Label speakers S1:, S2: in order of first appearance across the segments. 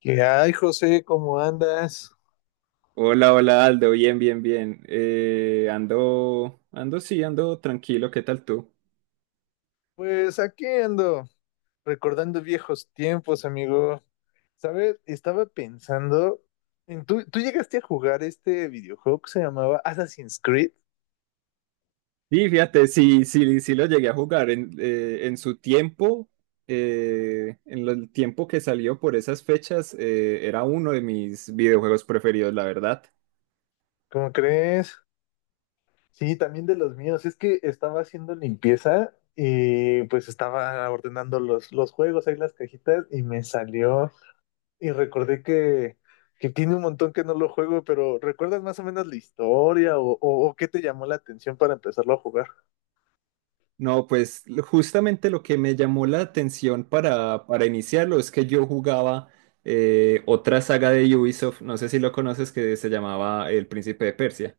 S1: ¿Qué hay, José? ¿Cómo andas?
S2: Hola, hola Aldo, bien, bien, bien. Sí, ando tranquilo, ¿qué tal tú?
S1: Pues aquí ando, recordando viejos tiempos, amigo. ¿Sabes? Estaba pensando en tú, llegaste a jugar este videojuego que se llamaba Assassin's Creed,
S2: Sí, fíjate, sí, sí, sí lo llegué a jugar en su tiempo, en el tiempo que salió por esas fechas, era uno de mis videojuegos preferidos, la verdad.
S1: ¿cómo crees? Sí, también de los míos. Es que estaba haciendo limpieza y pues estaba ordenando los juegos, ahí las cajitas y me salió. Y recordé que tiene un montón que no lo juego, pero ¿recuerdas más o menos la historia o, o qué te llamó la atención para empezarlo a jugar?
S2: No, pues justamente lo que me llamó la atención para iniciarlo es que yo jugaba otra saga de Ubisoft, no sé si lo conoces, que se llamaba El Príncipe de Persia.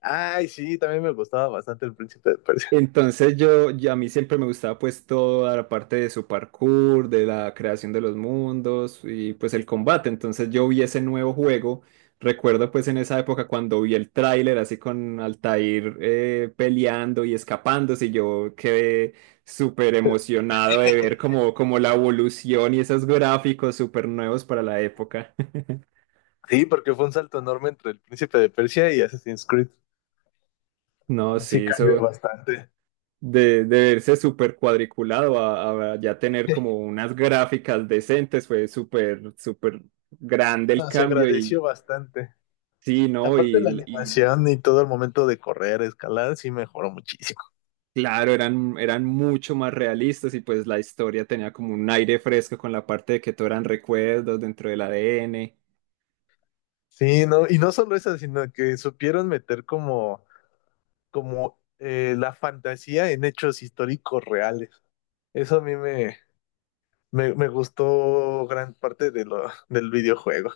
S1: Ay, sí, también me gustaba bastante el Príncipe de Persia.
S2: Entonces a mí siempre me gustaba pues toda la parte de su parkour, de la creación de los mundos y pues el combate. Entonces yo vi ese nuevo juego. Recuerdo pues en esa época cuando vi el tráiler así con Altair peleando y escapándose y yo quedé súper emocionado de ver como, como la evolución y esos gráficos súper nuevos para la época.
S1: Sí, porque fue un salto enorme entre el Príncipe de Persia y Assassin's Creed.
S2: No,
S1: Sí,
S2: sí,
S1: cambió
S2: eso.
S1: bastante.
S2: De verse súper cuadriculado a ya tener como unas gráficas decentes, fue súper, súper grande el
S1: No, se
S2: cambio
S1: agradeció
S2: y
S1: bastante.
S2: sí, ¿no?
S1: Aparte la
S2: Y
S1: animación y todo el momento de correr, escalar, sí mejoró muchísimo.
S2: claro, eran, eran mucho más realistas y pues la historia tenía como un aire fresco con la parte de que todo eran recuerdos dentro del ADN.
S1: Sí, no, y no solo eso, sino que supieron meter como la fantasía en hechos históricos reales. Eso a mí me gustó gran parte de del videojuego.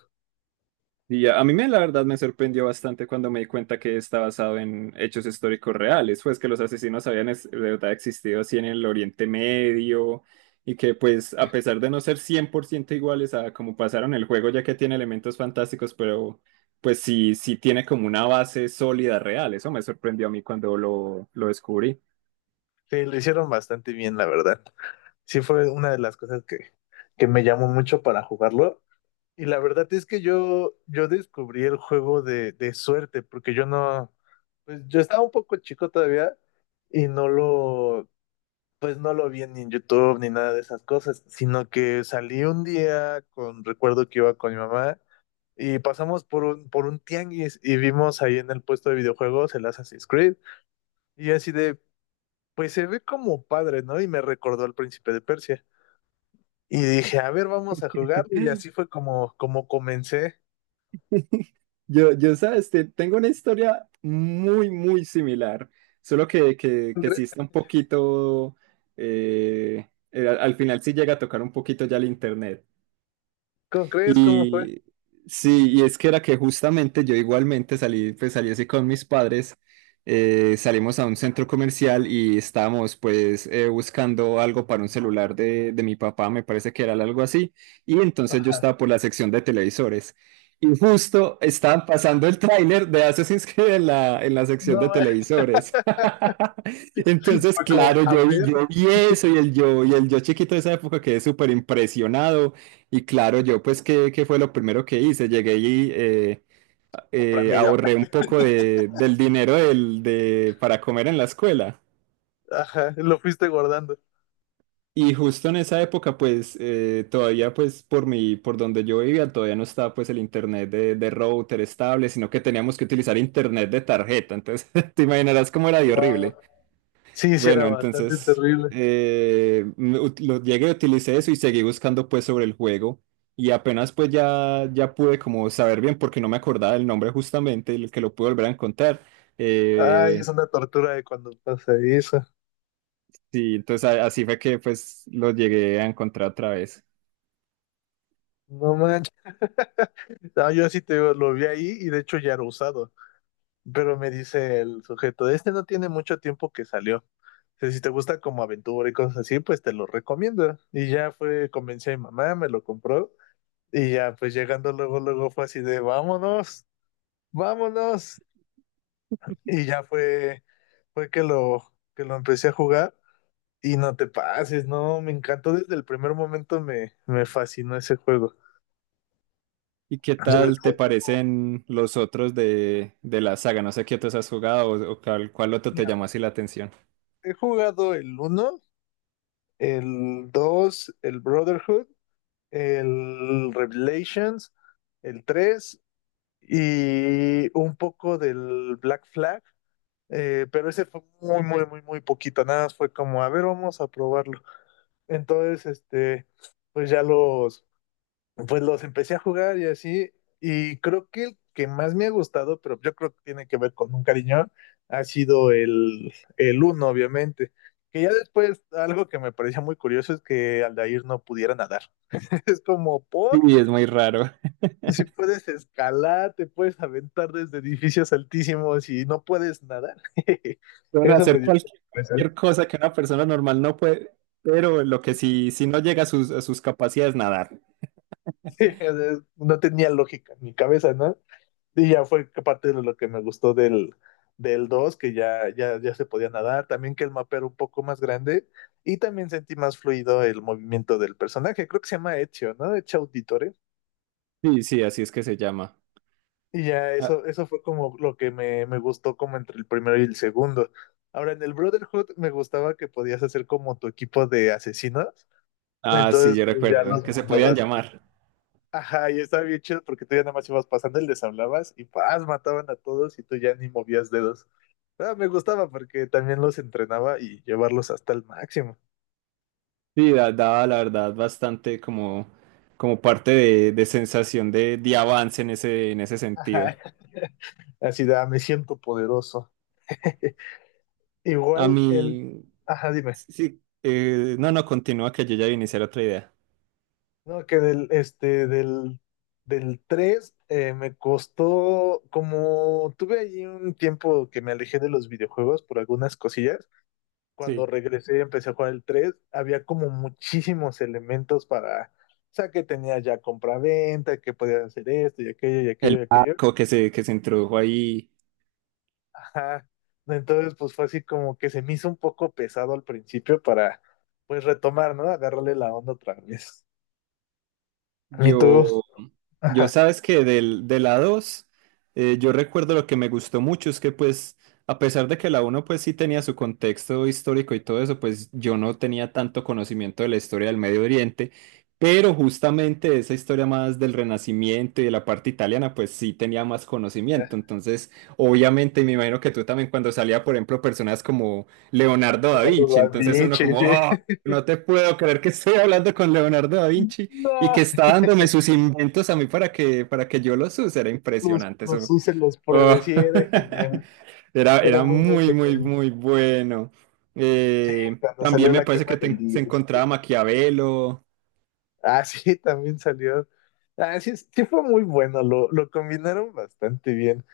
S2: Y ya, a mí me, la verdad me sorprendió bastante cuando me di cuenta que está basado en hechos históricos reales, pues que los asesinos habían de verdad existido así en el Oriente Medio y que pues a pesar de no ser 100% iguales a como pasaron el juego, ya que tiene elementos fantásticos, pero pues sí, sí tiene como una base sólida real, eso me sorprendió a mí cuando lo descubrí.
S1: Sí, lo hicieron bastante bien, la verdad. Sí fue una de las cosas que me llamó mucho para jugarlo. Y la verdad es que yo descubrí el juego de suerte, porque yo no, pues yo estaba un poco chico todavía y no lo, pues no lo vi ni en YouTube ni nada de esas cosas, sino que salí un día con, recuerdo que iba con mi mamá y pasamos por por un tianguis y vimos ahí en el puesto de videojuegos el Assassin's Creed. Y así de, pues se ve como padre, ¿no? Y me recordó al Príncipe de Persia. Y dije, a ver, vamos a jugarlo. Y así fue como comencé.
S2: Yo, sabes, tengo una historia muy, muy similar, solo que sí
S1: Cre-
S2: está un poquito, al final sí llega a tocar un poquito ya el internet.
S1: ¿Cómo crees? ¿Cómo fue?
S2: Y sí, y es que era que justamente yo igualmente salí, pues salí así con mis padres, salimos a un centro comercial y estábamos pues buscando algo para un celular de mi papá, me parece que era algo así, y entonces yo
S1: Ajá.
S2: estaba por la sección de televisores. Y justo estaban pasando el tráiler de Assassin's Creed en la
S1: No,
S2: sección de
S1: güey.
S2: televisores. Entonces,
S1: Fue como,
S2: claro,
S1: a ver,
S2: yo vi eso y el yo chiquito de esa época quedé súper impresionado. Y claro, yo pues, ¿qué, qué fue lo primero que hice? Llegué y
S1: cómpramelo.
S2: ahorré un poco de, del dinero del, de, para comer en la escuela.
S1: Ajá, lo fuiste guardando.
S2: Y justo en esa época, pues, todavía, pues, por mi, por donde yo vivía, todavía no estaba, pues, el internet de router estable, sino que teníamos que utilizar internet de tarjeta. Entonces, te imaginarás cómo era de
S1: Wow.
S2: horrible.
S1: Sí, sí, era
S2: Bueno,
S1: bastante
S2: entonces
S1: terrible.
S2: llegué, utilicé eso y seguí buscando pues sobre el juego y apenas pues ya, ya pude como saber bien porque no me acordaba el nombre justamente y lo que lo pude volver a encontrar.
S1: Ay, es
S2: Eh,
S1: una tortura de cuando pasa eso.
S2: sí, entonces así fue que pues lo llegué a encontrar otra vez.
S1: No manches. No, yo así te digo, lo vi ahí y de hecho ya era usado. Pero me dice el sujeto, este no tiene mucho tiempo que salió. Dice, si te gusta como aventura y cosas así, pues te lo recomiendo. Y ya fue, convencí a mi mamá, me lo compró. Y ya, pues llegando luego, luego fue así de, vámonos, vámonos. Y ya fue que que lo empecé a jugar. Y no te pases, no, me encantó desde el primer momento, me fascinó ese juego.
S2: ¿Y qué
S1: Sobre
S2: tal te
S1: todo,
S2: parecen los otros de la saga? No sé qué otros has jugado o cuál, cuál otro te
S1: mira,
S2: llamó así la atención.
S1: he jugado el uno, el dos, el Brotherhood, el Revelations, el 3 y un poco del Black Flag, pero ese fue muy poquito, nada más fue como, a ver, vamos a probarlo. Entonces, pues ya los, pues los empecé a jugar y así, y creo que el que más me ha gustado, pero yo creo que tiene que ver con un cariño, ha sido el uno obviamente. Que ya después, algo que me parecía muy curioso es que Aldair no pudiera nadar. Es como,
S2: Sí,
S1: ¿por?
S2: es muy raro.
S1: Si puedes escalar, te puedes aventar desde edificios altísimos y no puedes nadar.
S2: Pueden
S1: Eso me
S2: hacer
S1: dio
S2: cualquier,
S1: impresión.
S2: cualquier cosa que una persona normal no puede, pero lo que sí, sí no llega a sus capacidades nadar.
S1: Sí, o sea, no tenía lógica en mi cabeza, ¿no? Y ya fue que parte de lo que me gustó del 2, que ya se podía nadar, también que el mapa era un poco más grande y también sentí más fluido el movimiento del personaje. Creo que se llama Ezio, ¿no? Ezio Auditore.
S2: Sí, sí, así es que se llama.
S1: Y ya
S2: Ah,
S1: eso fue como lo que me gustó como entre el primero y el segundo. Ahora, en el Brotherhood me gustaba que podías hacer como tu equipo de asesinos.
S2: ah, sí,
S1: Entonces,
S2: yo
S1: pues ya
S2: recuerdo
S1: los
S2: que se podían
S1: mandabas.
S2: llamar.
S1: Ajá, y estaba bien chido porque tú ya nada más ibas pasando y les hablabas y paz, mataban a todos y tú ya ni movías dedos. Ah, me gustaba porque también los entrenaba y llevarlos hasta el máximo.
S2: Sí, daba la verdad bastante como, como parte de sensación de avance en ese sentido.
S1: Ajá. Así de, "Ah, me siento poderoso".
S2: A
S1: Igual el...
S2: mí,
S1: Ajá, dime.
S2: sí, no, no, continúa que yo ya voy a iniciar otra idea.
S1: No, que del tres, me costó, como tuve allí un tiempo que me alejé de los videojuegos por algunas cosillas,
S2: Sí.
S1: cuando regresé y empecé a jugar el 3 había como muchísimos elementos para, o sea, que tenía ya compra-venta, que podías hacer esto y aquello y
S2: El
S1: aquello y aquello.
S2: barco que se introdujo ahí,
S1: Ajá. Entonces, pues fue así como que se me hizo un poco pesado al principio para, pues, retomar, ¿no? Agarrarle la onda otra vez. ¿Y tú?
S2: yo. Yo
S1: Ajá.
S2: sabes que del, de la 2 yo recuerdo lo que me gustó mucho es que pues, a pesar de que la uno pues sí tenía su contexto histórico y todo eso, pues yo no tenía tanto conocimiento de la historia del Medio Oriente, pero justamente esa historia más del Renacimiento y de la parte italiana pues sí tenía más conocimiento. Entonces, obviamente me imagino que tú también cuando salía, por ejemplo, personas como Leonardo da
S1: Eduardo
S2: Vinci,
S1: Da
S2: entonces uno
S1: Vinci,
S2: como,
S1: sí.
S2: "Ah, no te puedo creer que estoy hablando con Leonardo da Vinci. Y
S1: No.
S2: que está dándome sus inventos a mí para que yo los use. Era impresionante
S1: Los
S2: eso".
S1: use, los
S2: Oh.
S1: pruebe, sí, era genial.
S2: Era,
S1: Era
S2: era
S1: muy, muy
S2: muy, muy,
S1: genial.
S2: muy bueno.
S1: Y cuando
S2: También
S1: salió
S2: me
S1: la
S2: parece
S1: quema
S2: que
S1: del
S2: se
S1: libro.
S2: encontraba Maquiavelo.
S1: Ah, sí, también salió. Ah, sí, sí fue muy bueno, lo combinaron bastante bien.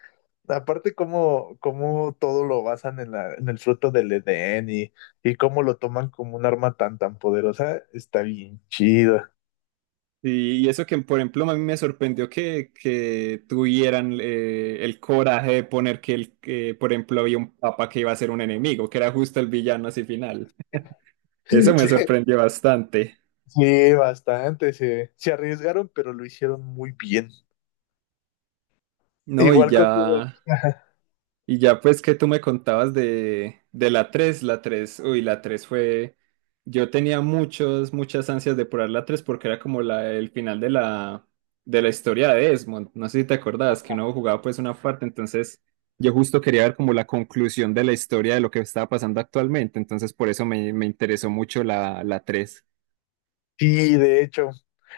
S1: Aparte, cómo todo lo basan en el fruto del Edén y cómo lo toman como un arma tan poderosa, está bien chido.
S2: Y eso que, por ejemplo, a mí me sorprendió que tuvieran el coraje de poner que, el, que, por ejemplo, había un papa que iba a ser un enemigo, que era justo el villano así final. Eso me sorprendió bastante.
S1: Sí, bastante, se arriesgaron, pero lo hicieron muy bien.
S2: No, y
S1: Igual contigo.
S2: ya.
S1: Ajá.
S2: Y ya pues que tú me contabas de la tres, la 3 uy, la 3 fue, yo tenía muchos, muchas ansias de probar la 3 porque era como la, el final de la historia de Desmond, no sé si te acordabas que uno jugaba pues una parte, entonces yo justo quería ver como la conclusión de la historia de lo que estaba pasando actualmente, entonces por eso me, me interesó mucho la, la tres.
S1: Sí, de hecho.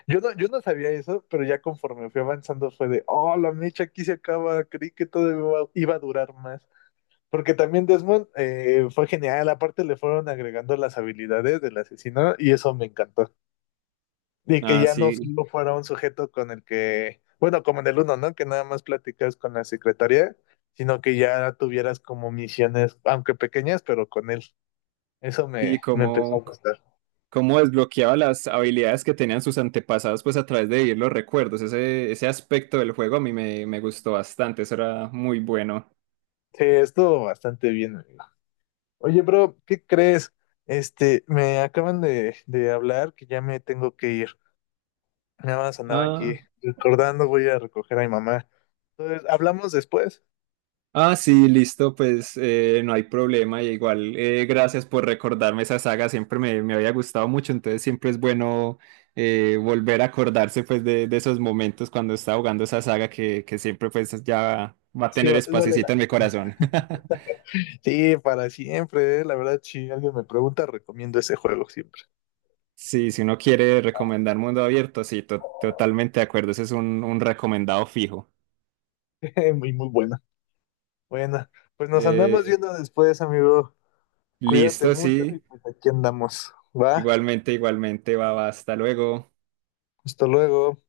S1: Yo no sabía eso, pero ya conforme fui avanzando fue de, oh, la mecha aquí se acaba, creí que todo iba a durar más. Porque también Desmond, fue genial, aparte le fueron agregando las habilidades del asesino y eso me encantó. Y que
S2: Ah,
S1: ya no
S2: sí,
S1: solo fuera un sujeto con el que, bueno, como en el uno, ¿no? Que nada más platicas con la secretaria, sino que ya tuvieras como misiones, aunque pequeñas, pero con él. Eso
S2: sí,
S1: me empezó a
S2: como,
S1: gustar.
S2: cómo desbloqueaba las habilidades que tenían sus antepasados, pues a través de vivir los recuerdos. Ese aspecto del juego a mí me, me gustó bastante, eso era muy bueno.
S1: Sí, estuvo bastante bien, amigo. Oye, bro, ¿qué crees? Este, me acaban de hablar que ya me tengo que ir. Nada más andaba aquí
S2: Ah,
S1: recordando, voy a recoger a mi mamá. Entonces, hablamos después.
S2: ah sí, listo, pues no hay problema. Y igual, gracias por recordarme esa saga, siempre me, me había gustado mucho, entonces siempre es bueno volver a acordarse pues de esos momentos cuando estaba jugando esa saga que siempre pues ya va a
S1: Sí,
S2: tener
S1: vale
S2: espacito en
S1: la
S2: mi
S1: pena.
S2: corazón.
S1: Sí, para siempre, eh. La verdad, si alguien me pregunta, recomiendo ese juego siempre.
S2: Sí, si uno quiere recomendar Mundo Abierto, sí, totalmente de acuerdo. Ese es un recomendado fijo.
S1: Muy, muy bueno. Bueno, pues nos andamos
S2: Eh,
S1: viendo después, amigo. Cuídate
S2: listo,
S1: mucho y
S2: sí.
S1: pues aquí andamos. Va,
S2: Igualmente, igualmente, va, va, hasta luego.
S1: hasta luego.